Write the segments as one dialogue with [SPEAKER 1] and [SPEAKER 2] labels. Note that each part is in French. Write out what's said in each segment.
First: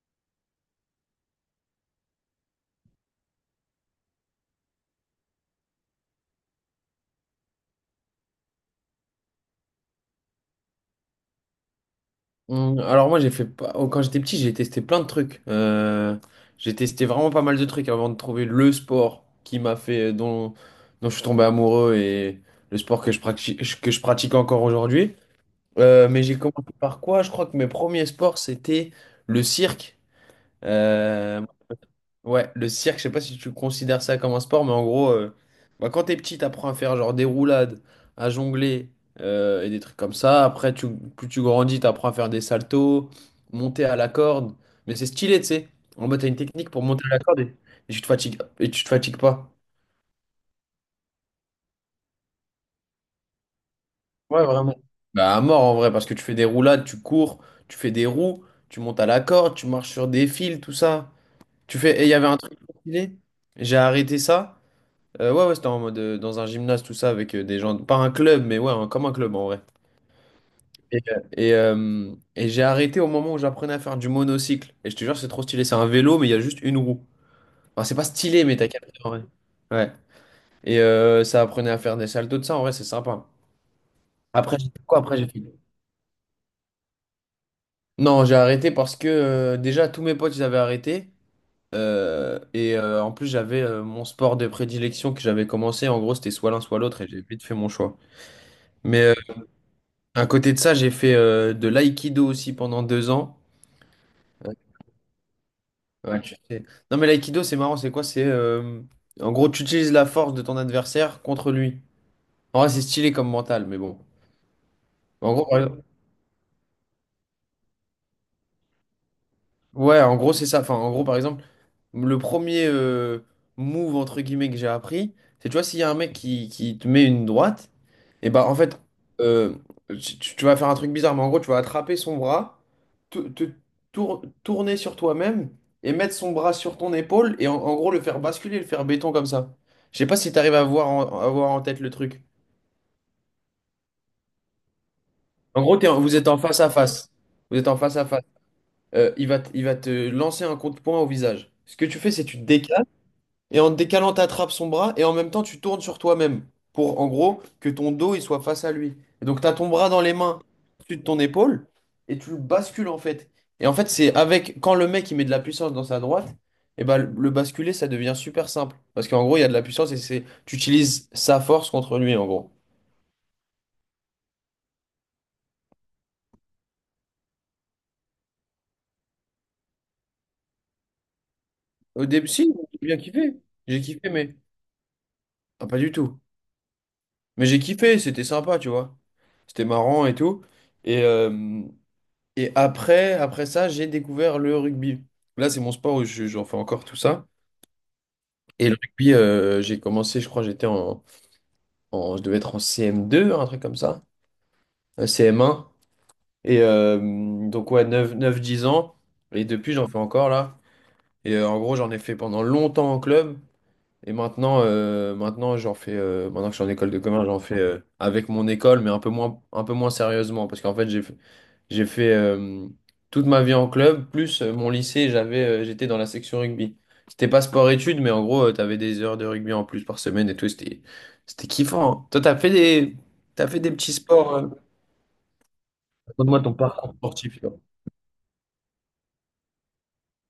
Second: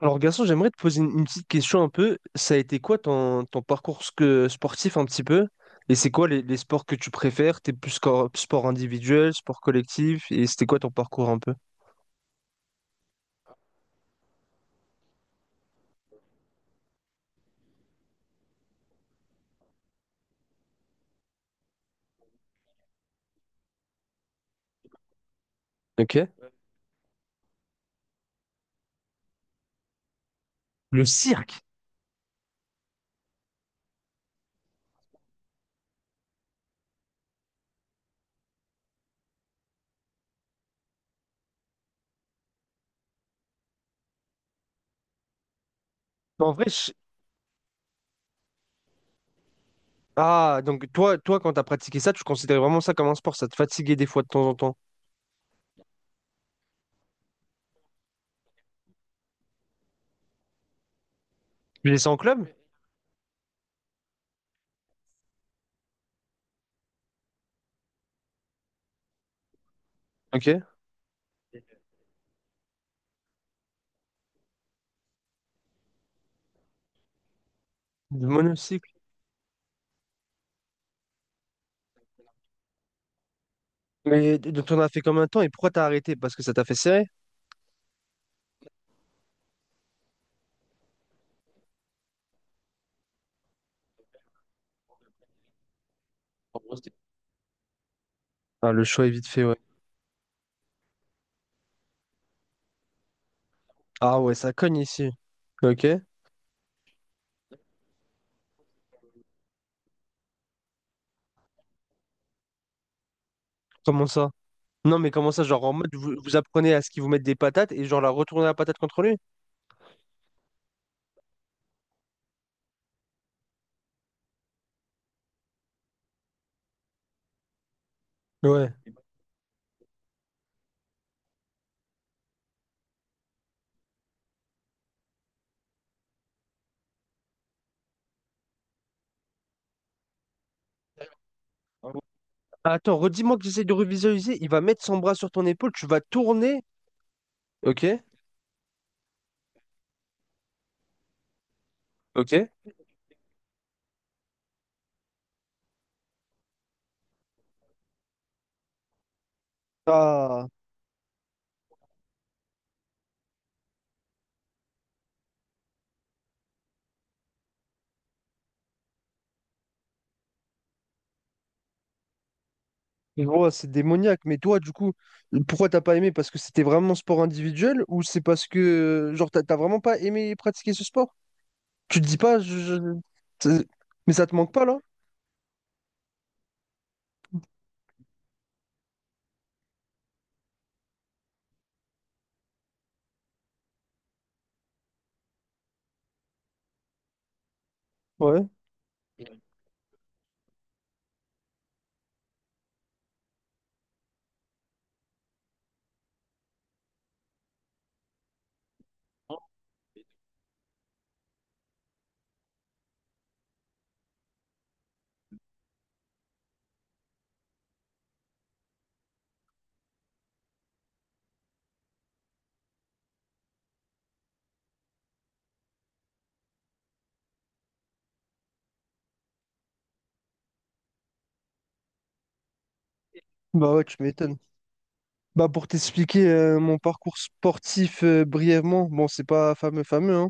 [SPEAKER 1] Alors, garçon, j'aimerais te poser une petite question un peu. Ça a été quoi ton parcours sportif un petit peu? Et c'est quoi les sports que tu préfères? T'es plus sport individuel, sport collectif? Et c'était quoi ton parcours un peu?
[SPEAKER 2] Alors moi j'ai fait pas... oh, quand j'étais petit j'ai testé plein de trucs. J'ai testé vraiment pas mal de trucs avant de trouver le sport qui m'a fait dont je suis tombé amoureux et le sport que je pratique encore aujourd'hui.
[SPEAKER 1] Ok.
[SPEAKER 2] Mais j'ai commencé par quoi? Je crois que mes premiers sports c'était le cirque.
[SPEAKER 1] Le
[SPEAKER 2] Euh,
[SPEAKER 1] cirque.
[SPEAKER 2] Ouais, le cirque, je sais pas si tu considères ça comme un sport, mais en gros, bah, quand t'es petit, t'apprends à faire genre des roulades, à jongler et des trucs comme ça. Après, plus tu grandis, t'apprends à faire des saltos, monter à la corde. Mais c'est stylé, tu sais. En mode, t'as une
[SPEAKER 1] En vrai,
[SPEAKER 2] technique pour
[SPEAKER 1] je-
[SPEAKER 2] monter à la corde, et tu te fatigues, et tu te fatigues pas.
[SPEAKER 1] Ah, donc toi, quand t'as pratiqué ça, tu considérais vraiment ça comme un sport. Ça te fatiguait des fois de
[SPEAKER 2] Ouais,
[SPEAKER 1] temps en
[SPEAKER 2] vraiment.
[SPEAKER 1] temps.
[SPEAKER 2] Bah, à mort en vrai, parce que tu fais des roulades, tu cours, tu fais des roues, tu montes à la corde, tu marches sur des fils, tout ça. Tu
[SPEAKER 1] Tu faisais
[SPEAKER 2] fais. Et il
[SPEAKER 1] ça
[SPEAKER 2] y
[SPEAKER 1] en
[SPEAKER 2] avait un
[SPEAKER 1] club?
[SPEAKER 2] truc stylé, j'ai arrêté ça. Ouais, ouais, c'était en mode dans un gymnase, tout ça, avec des gens. Pas un club, mais ouais, comme un club en vrai.
[SPEAKER 1] Ok.
[SPEAKER 2] Et j'ai arrêté au moment où j'apprenais à faire du monocycle. Et je te jure, c'est trop stylé. C'est un vélo, mais il y a juste une roue. Enfin, c'est pas
[SPEAKER 1] Du
[SPEAKER 2] stylé, mais t'as
[SPEAKER 1] monocycle.
[SPEAKER 2] capté en vrai. Ouais. Ça apprenait à faire des saltos de ça, en vrai, c'est sympa.
[SPEAKER 1] Mais
[SPEAKER 2] Après,
[SPEAKER 1] donc
[SPEAKER 2] j'ai
[SPEAKER 1] t'en
[SPEAKER 2] fait
[SPEAKER 1] as
[SPEAKER 2] quoi?
[SPEAKER 1] fait
[SPEAKER 2] Après,
[SPEAKER 1] combien de
[SPEAKER 2] j'ai
[SPEAKER 1] temps
[SPEAKER 2] fait.
[SPEAKER 1] et pourquoi t'as arrêté? Parce que ça t'a fait serrer?
[SPEAKER 2] Non, j'ai arrêté parce que déjà, tous mes potes, ils avaient arrêté. En plus, j'avais mon sport de prédilection que j'avais commencé. En gros, c'était soit
[SPEAKER 1] En
[SPEAKER 2] l'un,
[SPEAKER 1] gros,
[SPEAKER 2] soit
[SPEAKER 1] c'était-
[SPEAKER 2] l'autre, et j'ai vite fait mon choix.
[SPEAKER 1] Ah, le choix est
[SPEAKER 2] Mais
[SPEAKER 1] vite fait, ouais.
[SPEAKER 2] à côté de ça, j'ai fait de l'aïkido aussi pendant 2 ans.
[SPEAKER 1] Ah ouais, ça
[SPEAKER 2] Ouais.
[SPEAKER 1] cogne ici. Ok.
[SPEAKER 2] Ouais. Non, mais l'aïkido, c'est marrant, c'est quoi? C'est En gros, tu utilises la force de ton adversaire contre lui. En vrai, c'est stylé comme mental, mais bon.
[SPEAKER 1] Comment ça? Non, mais comment
[SPEAKER 2] En
[SPEAKER 1] ça,
[SPEAKER 2] gros, par
[SPEAKER 1] genre en
[SPEAKER 2] exemple-
[SPEAKER 1] mode vous, vous apprenez à ce qu'ils vous mettent des patates et genre la retourner la patate contre lui?
[SPEAKER 2] Ouais, en gros, c'est ça. Enfin, en gros, par exemple. Le premier move entre guillemets que j'ai appris, c'est tu vois, s'il y a un mec qui te met une droite, et bah en
[SPEAKER 1] Ouais.
[SPEAKER 2] fait, euh, tu vas faire un truc bizarre, mais en gros, tu vas attraper son bras, te tourner sur toi-même et mettre son bras sur ton épaule et en gros le faire basculer, le faire béton comme ça. Je sais pas si tu arrives à voir à voir en tête le truc.
[SPEAKER 1] Ah, attends, redis-moi que j'essaie de revisualiser. Il va mettre son bras sur ton
[SPEAKER 2] En
[SPEAKER 1] épaule,
[SPEAKER 2] gros,
[SPEAKER 1] tu vas
[SPEAKER 2] vous êtes en face
[SPEAKER 1] tourner.
[SPEAKER 2] à face. Vous êtes en
[SPEAKER 1] Ok,
[SPEAKER 2] face à face. Il va, il va te lancer un coup de poing au visage. Ce que tu fais, c'est tu te
[SPEAKER 1] ok.
[SPEAKER 2] décales. Et en te décalant, t'attrapes son bras et en même temps, tu tournes sur toi-même pour, en gros, que ton dos il soit face à lui. Et donc, tu as ton bras dans les mains
[SPEAKER 1] Ah,
[SPEAKER 2] au-dessus de ton épaule et tu le bascules en fait. Et en fait, c'est avec quand le mec il met de la puissance dans sa droite, et ben le basculer ça devient super simple parce qu'en gros, il y a de la puissance et c'est tu utilises sa force contre lui en gros.
[SPEAKER 1] je vois, c'est démoniaque. Mais toi, du coup, pourquoi t'as pas aimé? Parce que c'était vraiment sport individuel ou c'est parce que, genre, t'as vraiment pas aimé pratiquer ce sport? Tu te
[SPEAKER 2] Au
[SPEAKER 1] dis
[SPEAKER 2] début,
[SPEAKER 1] pas,
[SPEAKER 2] si,
[SPEAKER 1] je,
[SPEAKER 2] j'ai
[SPEAKER 1] je-
[SPEAKER 2] bien kiffé.
[SPEAKER 1] c'est-
[SPEAKER 2] J'ai kiffé,
[SPEAKER 1] mais ça te
[SPEAKER 2] mais
[SPEAKER 1] manque pas là?
[SPEAKER 2] ah, pas du tout. Mais j'ai kiffé, c'était sympa, tu vois. C'était marrant et tout. Et, euh, Et après, après ça, j'ai découvert le rugby. Là, c'est mon sport où j'en fais encore tout ça.
[SPEAKER 1] Ouais,
[SPEAKER 2] Et le rugby, j'ai commencé, je crois, j'étais je devais être en CM2, un truc comme ça, un CM1. Et euh, donc, ouais, 9, 9, 10 ans. Et depuis, j'en fais encore là. En gros, j'en ai fait pendant longtemps en club. Et maintenant, maintenant j'en fais, maintenant que je suis en école de commerce, j'en fais avec mon école, mais un peu moins sérieusement, parce qu'en fait, j'ai fait toute ma vie en club, plus mon lycée, j'étais dans la section rugby. C'était pas sport-études, mais en gros, tu t'avais des heures de rugby en plus par semaine et tout, c'était kiffant, hein. Toi, t'as fait des
[SPEAKER 1] bah ouais,
[SPEAKER 2] petits
[SPEAKER 1] tu
[SPEAKER 2] sports,
[SPEAKER 1] m'étonnes. Bah pour t'expliquer
[SPEAKER 2] raconte-moi ton
[SPEAKER 1] mon
[SPEAKER 2] parcours
[SPEAKER 1] parcours
[SPEAKER 2] sportif, toi.
[SPEAKER 1] sportif brièvement, bon, c'est pas fameux fameux, hein.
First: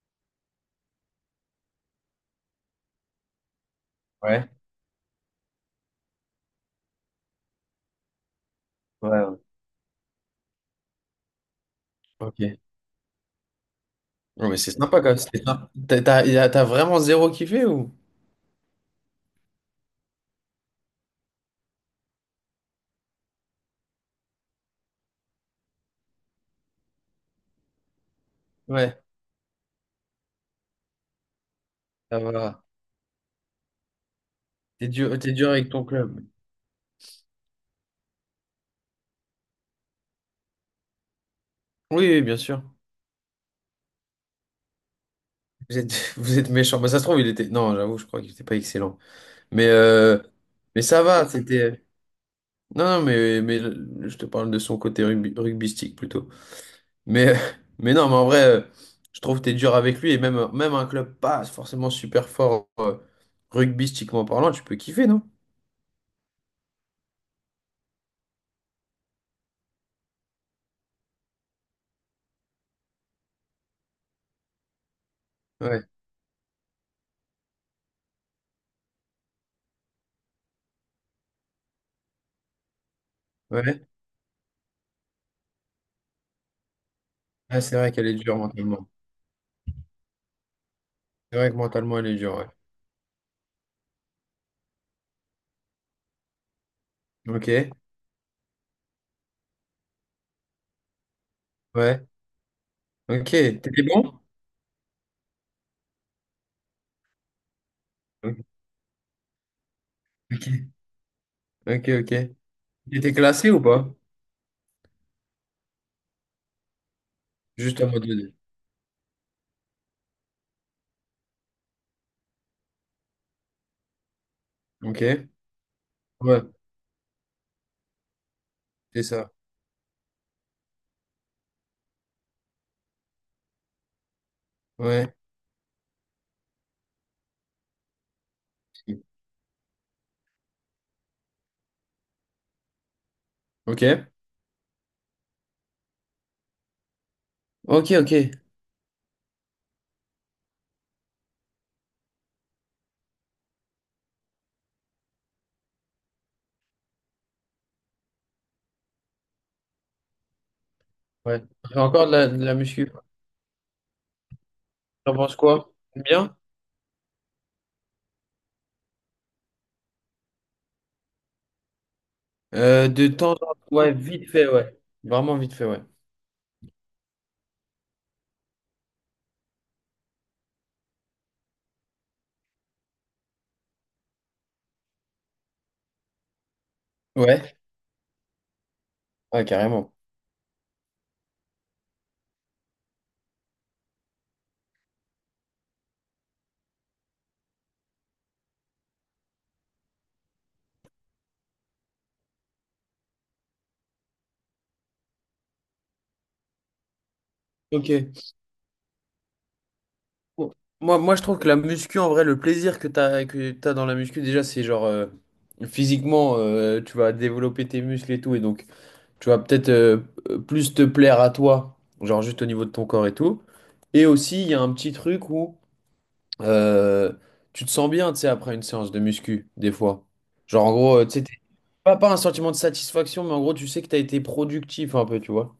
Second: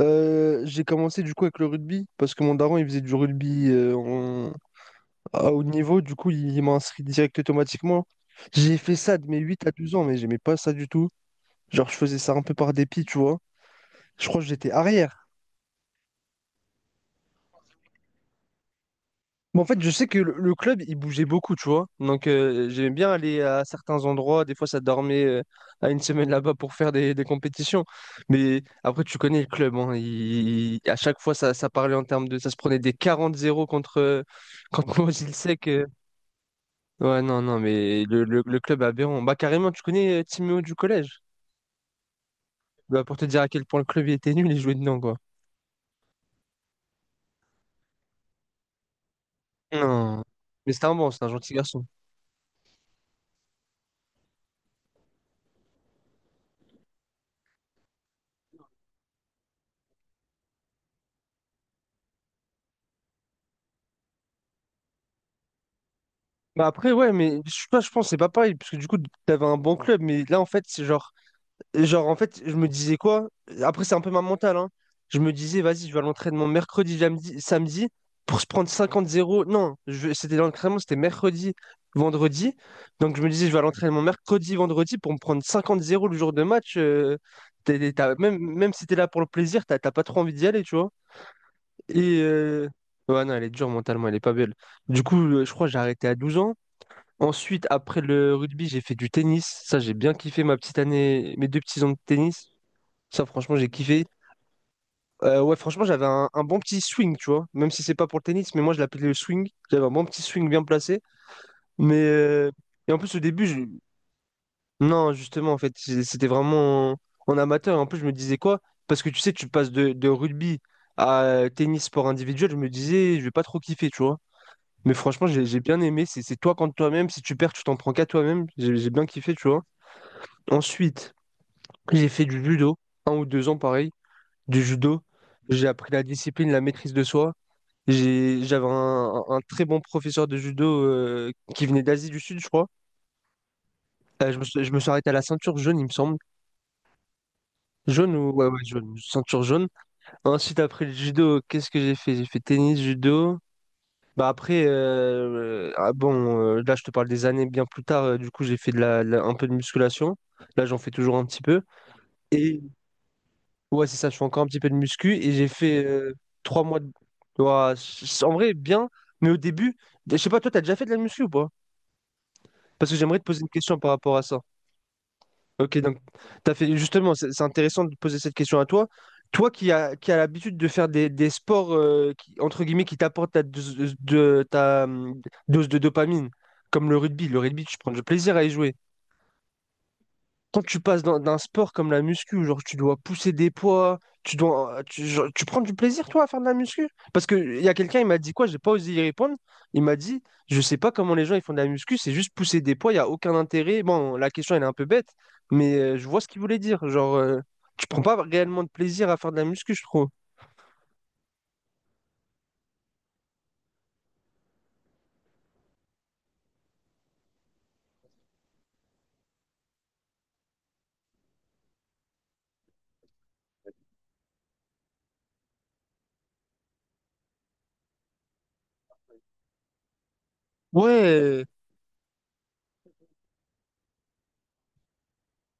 [SPEAKER 1] J'ai commencé du coup avec le rugby parce que mon daron il faisait du rugby
[SPEAKER 2] Ouais,
[SPEAKER 1] à haut niveau, du coup il m'a inscrit direct automatiquement. J'ai fait
[SPEAKER 2] ouais,
[SPEAKER 1] ça de mes
[SPEAKER 2] ouais,
[SPEAKER 1] 8 à 12 ans, mais j'aimais pas ça du tout. Genre je faisais ça
[SPEAKER 2] ok.
[SPEAKER 1] un peu par dépit, tu vois. Je crois que
[SPEAKER 2] Non, mais
[SPEAKER 1] j'étais
[SPEAKER 2] c'est sympa quand même,
[SPEAKER 1] arrière.
[SPEAKER 2] c'était sympa. T'as vraiment zéro kiffé ou?
[SPEAKER 1] Mais en fait, je sais que le club, il bougeait beaucoup, tu vois. Donc, j'aimais bien aller à certains endroits. Des fois, ça dormait à une semaine là-bas pour faire des compétitions. Mais
[SPEAKER 2] Ouais,
[SPEAKER 1] après, tu connais le club, hein. À chaque fois, ça parlait en
[SPEAKER 2] ça
[SPEAKER 1] termes de... Ça se
[SPEAKER 2] va.
[SPEAKER 1] prenait des 40-0 contre, euh, contre
[SPEAKER 2] T'es dur
[SPEAKER 1] Mozilsec.
[SPEAKER 2] avec ton club.
[SPEAKER 1] Ouais, non, non, mais le club aberrant. Bah, carrément, tu connais Timéo du collège.
[SPEAKER 2] Oui, oui, bien sûr.
[SPEAKER 1] Bah, pour te dire à quel point le club il était nul, il jouait dedans, quoi.
[SPEAKER 2] Vous êtes, vous êtes méchant. Bah, ça se trouve, il était. Non, j'avoue, je crois qu'il était pas excellent. Mais, euh,
[SPEAKER 1] Non. Mais
[SPEAKER 2] mais
[SPEAKER 1] c'était un
[SPEAKER 2] ça
[SPEAKER 1] bon, c'était un
[SPEAKER 2] va,
[SPEAKER 1] gentil
[SPEAKER 2] c'était.
[SPEAKER 1] garçon.
[SPEAKER 2] Non, non, mais je te parle de son côté rugby, rugbystique plutôt. Mais, mais non, mais en vrai, je trouve que t'es dur avec lui. Et même, même un club pas forcément super fort rugbystiquement parlant, tu peux kiffer, non?
[SPEAKER 1] Bah après, ouais, mais je sais pas, je pense que c'est pas pareil, parce que du coup, t'avais un bon club, mais là, en fait, c'est genre, en fait, je me disais quoi? Après, c'est un peu ma mentale, hein. Je me disais,
[SPEAKER 2] Ouais,
[SPEAKER 1] vas-y, je vais à l'entraînement mercredi, samedi, pour se prendre 50-0. Non. C'était l'entraînement, c'était mercredi, vendredi. Donc, je me disais, je vais à
[SPEAKER 2] ouais.
[SPEAKER 1] l'entraînement mercredi, vendredi, pour me prendre 50-0 le jour de match. euh,
[SPEAKER 2] Ah, c'est vrai
[SPEAKER 1] t'es-
[SPEAKER 2] qu'elle
[SPEAKER 1] t'as-
[SPEAKER 2] est dure
[SPEAKER 1] même, même si
[SPEAKER 2] mentalement.
[SPEAKER 1] t'es là pour le plaisir, t'as pas trop envie d'y aller, tu vois.
[SPEAKER 2] C'est vrai que mentalement, elle est
[SPEAKER 1] Et,
[SPEAKER 2] dure, ouais.
[SPEAKER 1] ouais, non, elle est dure mentalement, elle est pas belle. Du coup, je crois que j'ai arrêté à 12 ans. Ensuite,
[SPEAKER 2] Ok,
[SPEAKER 1] après le rugby, j'ai fait du tennis. Ça, j'ai bien kiffé ma petite année, mes 2 petits ans de
[SPEAKER 2] ouais.
[SPEAKER 1] tennis. Ça,
[SPEAKER 2] Ok,
[SPEAKER 1] franchement, j'ai
[SPEAKER 2] t'étais
[SPEAKER 1] kiffé.
[SPEAKER 2] bon?
[SPEAKER 1] Ouais, franchement, j'avais un bon petit swing, tu vois. Même si c'est pas pour le tennis, mais moi, je l'appelais le swing. J'avais un bon petit swing bien
[SPEAKER 2] Ok,
[SPEAKER 1] placé.
[SPEAKER 2] ok,
[SPEAKER 1] Mais
[SPEAKER 2] ok.
[SPEAKER 1] et en
[SPEAKER 2] Il
[SPEAKER 1] plus,
[SPEAKER 2] était
[SPEAKER 1] au début,
[SPEAKER 2] classé ou pas?
[SPEAKER 1] non, justement, en fait, c'était vraiment en amateur. Et
[SPEAKER 2] Juste
[SPEAKER 1] en
[SPEAKER 2] en
[SPEAKER 1] plus, je
[SPEAKER 2] mode
[SPEAKER 1] me
[SPEAKER 2] 2D.
[SPEAKER 1] disais quoi? Parce que tu sais, tu passes de rugby à tennis sport individuel. Je me disais, je vais pas trop kiffer, tu vois. Mais
[SPEAKER 2] Ok.
[SPEAKER 1] franchement, j'ai bien aimé. C'est
[SPEAKER 2] Ouais,
[SPEAKER 1] toi contre toi-même. Si tu perds, tu t'en prends qu'à toi-même. J'ai
[SPEAKER 2] c'est
[SPEAKER 1] bien
[SPEAKER 2] ça.
[SPEAKER 1] kiffé, tu vois. Ensuite, j'ai fait du judo, 1 ou 2 ans pareil, du judo.
[SPEAKER 2] Ouais.
[SPEAKER 1] J'ai appris la discipline, la maîtrise de soi. J'avais un très bon professeur de judo qui venait d'Asie du Sud, je crois.
[SPEAKER 2] Ok.
[SPEAKER 1] Je me suis arrêté à la ceinture jaune, il me semble.
[SPEAKER 2] Ok, ok.
[SPEAKER 1] Jaune ou ouais, ouais, jaune, ceinture jaune. Ensuite, après le judo, qu'est-ce que j'ai fait? J'ai fait tennis, judo. Bah après, ah bon, là je te parle des années bien plus tard. Du coup, j'ai fait de la un peu de musculation. Là, j'en fais toujours un petit
[SPEAKER 2] Ouais.
[SPEAKER 1] peu.
[SPEAKER 2] On fait encore de la
[SPEAKER 1] Et
[SPEAKER 2] muscu.
[SPEAKER 1] Ouais, c'est ça, je fais encore un petit peu de muscu
[SPEAKER 2] T'en
[SPEAKER 1] et
[SPEAKER 2] penses
[SPEAKER 1] j'ai
[SPEAKER 2] quoi?
[SPEAKER 1] fait
[SPEAKER 2] Bien?
[SPEAKER 1] 3 mois de. Ouah, en vrai, bien, mais au début, je sais pas, toi, t'as déjà fait de la muscu ou pas? Parce que
[SPEAKER 2] De
[SPEAKER 1] j'aimerais te
[SPEAKER 2] temps en
[SPEAKER 1] poser une
[SPEAKER 2] temps.
[SPEAKER 1] question par
[SPEAKER 2] Ouais,
[SPEAKER 1] rapport à
[SPEAKER 2] vite
[SPEAKER 1] ça.
[SPEAKER 2] fait, ouais. Vraiment vite fait,
[SPEAKER 1] Ok,
[SPEAKER 2] ouais.
[SPEAKER 1] donc, t'as fait, justement, c'est intéressant de te poser cette question à toi. Toi qui as qui a l'habitude de faire des sports, qui, entre guillemets, qui t'apportent ta dose de dopamine, comme le rugby. Le
[SPEAKER 2] Ouais.
[SPEAKER 1] rugby, tu prends du plaisir à y jouer.
[SPEAKER 2] Ouais, carrément.
[SPEAKER 1] Quand tu passes d'un sport comme la muscu, où genre tu dois pousser des poids, tu dois, tu, genre, tu prends du plaisir toi à faire de la muscu? Parce que il y a quelqu'un, il m'a dit quoi, j'ai pas osé y répondre. Il m'a dit, je sais pas comment les gens ils font de la muscu, c'est juste pousser des poids, il y a aucun intérêt. Bon, la question elle est un peu bête, mais je vois ce qu'il voulait dire. Genre, tu
[SPEAKER 2] Ok.
[SPEAKER 1] prends pas réellement de plaisir à faire de la muscu, je trouve.
[SPEAKER 2] Bon. Moi, je trouve que la muscu, en vrai, le plaisir que t'as dans la muscu, déjà, c'est genre, physiquement, tu vas développer tes muscles et tout. Et donc, tu vas peut-être plus te plaire à toi, genre juste au niveau de ton corps et tout. Et aussi, il y a un petit truc où euh, tu te sens bien, tu sais, après une séance de muscu, des fois. Genre, en gros, tu sais,
[SPEAKER 1] Ouais,
[SPEAKER 2] pas un sentiment de satisfaction, mais en gros, tu sais que tu as été productif un peu, tu vois.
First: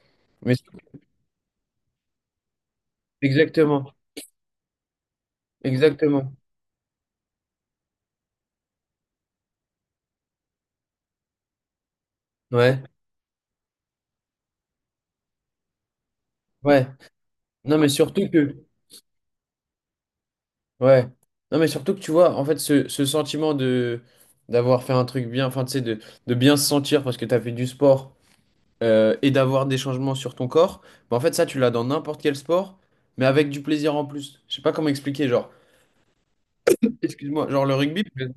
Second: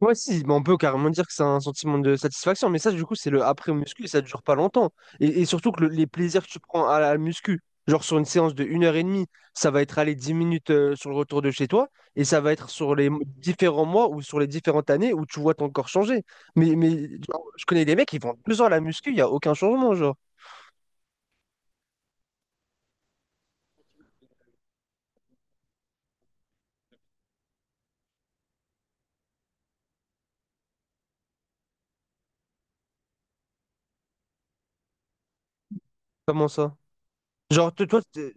[SPEAKER 1] ouais, si, mais on
[SPEAKER 2] Mais
[SPEAKER 1] peut carrément dire que c'est un sentiment de satisfaction, mais ça, du coup, c'est le après
[SPEAKER 2] exactement,
[SPEAKER 1] muscu et ça dure pas longtemps. Et surtout que les
[SPEAKER 2] exactement.
[SPEAKER 1] plaisirs que tu prends à la muscu, genre sur une séance de 1 heure et demie, ça va être aller 10 minutes sur le retour de chez toi, et ça va être
[SPEAKER 2] Ouais,
[SPEAKER 1] sur les différents mois ou sur les différentes années où tu vois ton corps changer. Mais,
[SPEAKER 2] ouais.
[SPEAKER 1] mais genre, je
[SPEAKER 2] Non,
[SPEAKER 1] connais
[SPEAKER 2] mais
[SPEAKER 1] des mecs qui
[SPEAKER 2] surtout
[SPEAKER 1] font deux
[SPEAKER 2] que,
[SPEAKER 1] heures à la muscu, il n'y a aucun changement, genre.
[SPEAKER 2] ouais. Non, mais surtout que tu vois, en fait, ce sentiment de d'avoir fait un truc bien, enfin, tu sais, de bien se sentir parce que tu as fait du sport et d'avoir des changements sur ton corps. Bah, en fait, ça, tu l'as dans n'importe quel sport, mais avec du plaisir en plus. Je sais pas comment expliquer, genre,
[SPEAKER 1] Comment ça?
[SPEAKER 2] excuse-moi, genre
[SPEAKER 1] Genre,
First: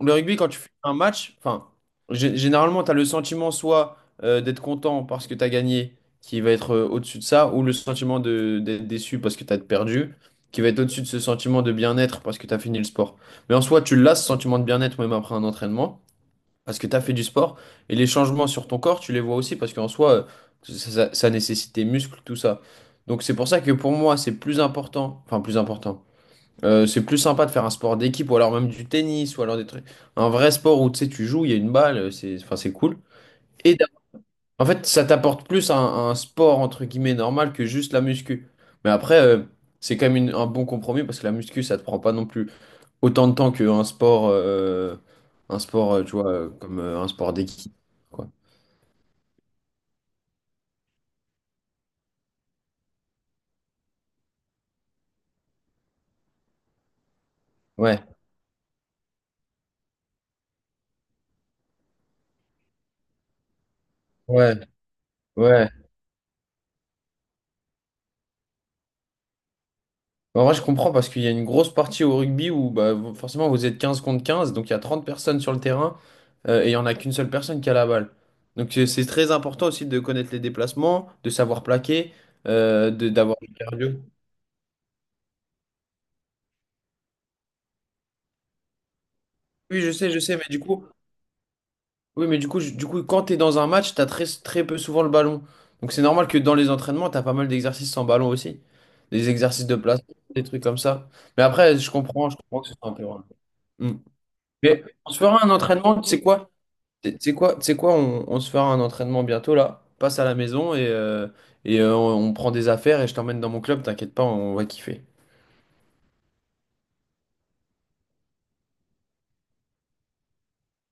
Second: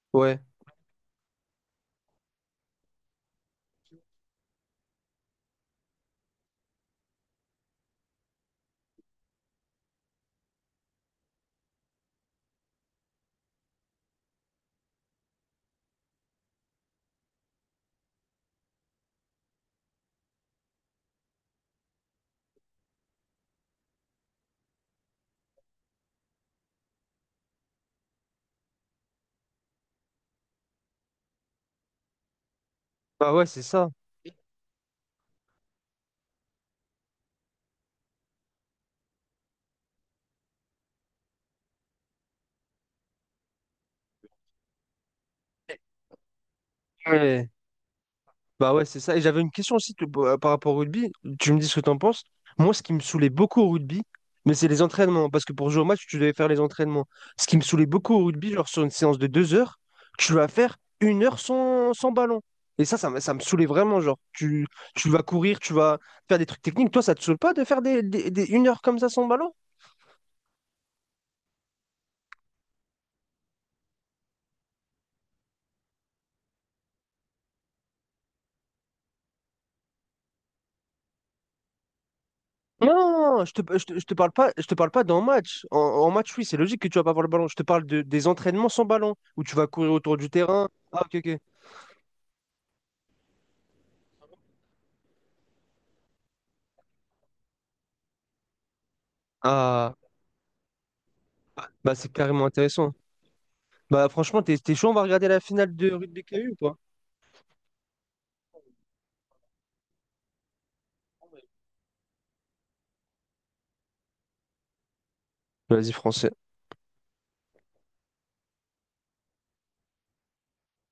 [SPEAKER 2] le rugby,
[SPEAKER 1] ouais,
[SPEAKER 2] quand tu fais un match, enfin, généralement, tu as le sentiment soit d'être content parce que tu as gagné, qui va être au-dessus de ça, ou le sentiment d'être déçu parce que tu as perdu, qui va être au-dessus de ce sentiment de bien-être parce que tu as fini le sport. Mais en soi, tu l'as, ce sentiment de bien-être, même après un entraînement parce que tu as fait du sport et les changements sur ton corps, tu les vois aussi parce qu'en soi, ça nécessite tes muscles, tout ça. Donc c'est pour ça que pour moi, c'est plus important, enfin plus important. C'est plus sympa de faire un sport d'équipe ou alors même du tennis ou alors des trucs. Un vrai sport où tu sais, tu joues, il y a une balle, c'est enfin, c'est cool.
[SPEAKER 1] bah ouais, c'est
[SPEAKER 2] Et d'a-
[SPEAKER 1] ça.
[SPEAKER 2] en fait, ça t'apporte plus un sport entre guillemets normal que juste la muscu. Mais après, c'est quand même un bon compromis parce que la muscu, ça te prend pas non plus autant de temps qu'un sport, tu vois, comme un sport
[SPEAKER 1] Ouais.
[SPEAKER 2] d'équipe, quoi.
[SPEAKER 1] Bah ouais, c'est ça. Et j'avais une question aussi par rapport au rugby. Tu me dis ce que t'en penses. Moi, ce qui me saoulait beaucoup au rugby, mais c'est les entraînements. Parce que pour jouer au match, tu devais faire les entraînements. Ce qui me saoulait
[SPEAKER 2] Ouais,
[SPEAKER 1] beaucoup au rugby, genre sur une séance de 2 heures, tu vas faire 1 heure sans ballon. Et ça me saoulait vraiment. Genre,
[SPEAKER 2] ouais,
[SPEAKER 1] tu vas courir,
[SPEAKER 2] ouais.
[SPEAKER 1] tu vas faire des trucs techniques. Toi, ça te saoule pas de faire 1 heure comme ça sans ballon?
[SPEAKER 2] En vrai, je comprends parce qu'il y a une grosse partie au rugby où bah, forcément vous êtes 15 contre 15, donc il y a 30 personnes sur le terrain et il n'y en a qu'une seule personne qui a la balle. Donc c'est très important aussi de connaître les déplacements, de savoir plaquer,
[SPEAKER 1] Non, non,
[SPEAKER 2] d'avoir
[SPEAKER 1] non, je
[SPEAKER 2] du
[SPEAKER 1] te, je
[SPEAKER 2] cardio.
[SPEAKER 1] te, je te parle pas, d'un match. En match, oui, c'est logique que tu vas pas avoir le ballon. Je te parle de, des entraînements sans ballon, où tu vas
[SPEAKER 2] Oui,
[SPEAKER 1] courir autour
[SPEAKER 2] je
[SPEAKER 1] du
[SPEAKER 2] sais, mais du
[SPEAKER 1] terrain.
[SPEAKER 2] coup,
[SPEAKER 1] Ah, ok, ok.
[SPEAKER 2] Oui, mais du coup, je- du coup, quand tu es dans un match, tu as très, très peu souvent le ballon. Donc c'est normal que dans les entraînements, tu as pas mal d'exercices sans ballon aussi. Des exercices de
[SPEAKER 1] Ah,
[SPEAKER 2] place, des trucs comme ça. Mais après,
[SPEAKER 1] bah c'est
[SPEAKER 2] je
[SPEAKER 1] carrément
[SPEAKER 2] comprends que ce soit un
[SPEAKER 1] intéressant.
[SPEAKER 2] peu loin. Mm.
[SPEAKER 1] Bah franchement, t'es
[SPEAKER 2] Mais
[SPEAKER 1] chaud, on va
[SPEAKER 2] on se
[SPEAKER 1] regarder la
[SPEAKER 2] fera un
[SPEAKER 1] finale de
[SPEAKER 2] entraînement, tu sais
[SPEAKER 1] rugby KU
[SPEAKER 2] quoi?
[SPEAKER 1] ou pas?
[SPEAKER 2] On se fera un entraînement bientôt là. Passe à la maison et on prend des affaires et je t'emmène dans mon club, t'inquiète pas, on va kiffer.
[SPEAKER 1] Vas-y, français.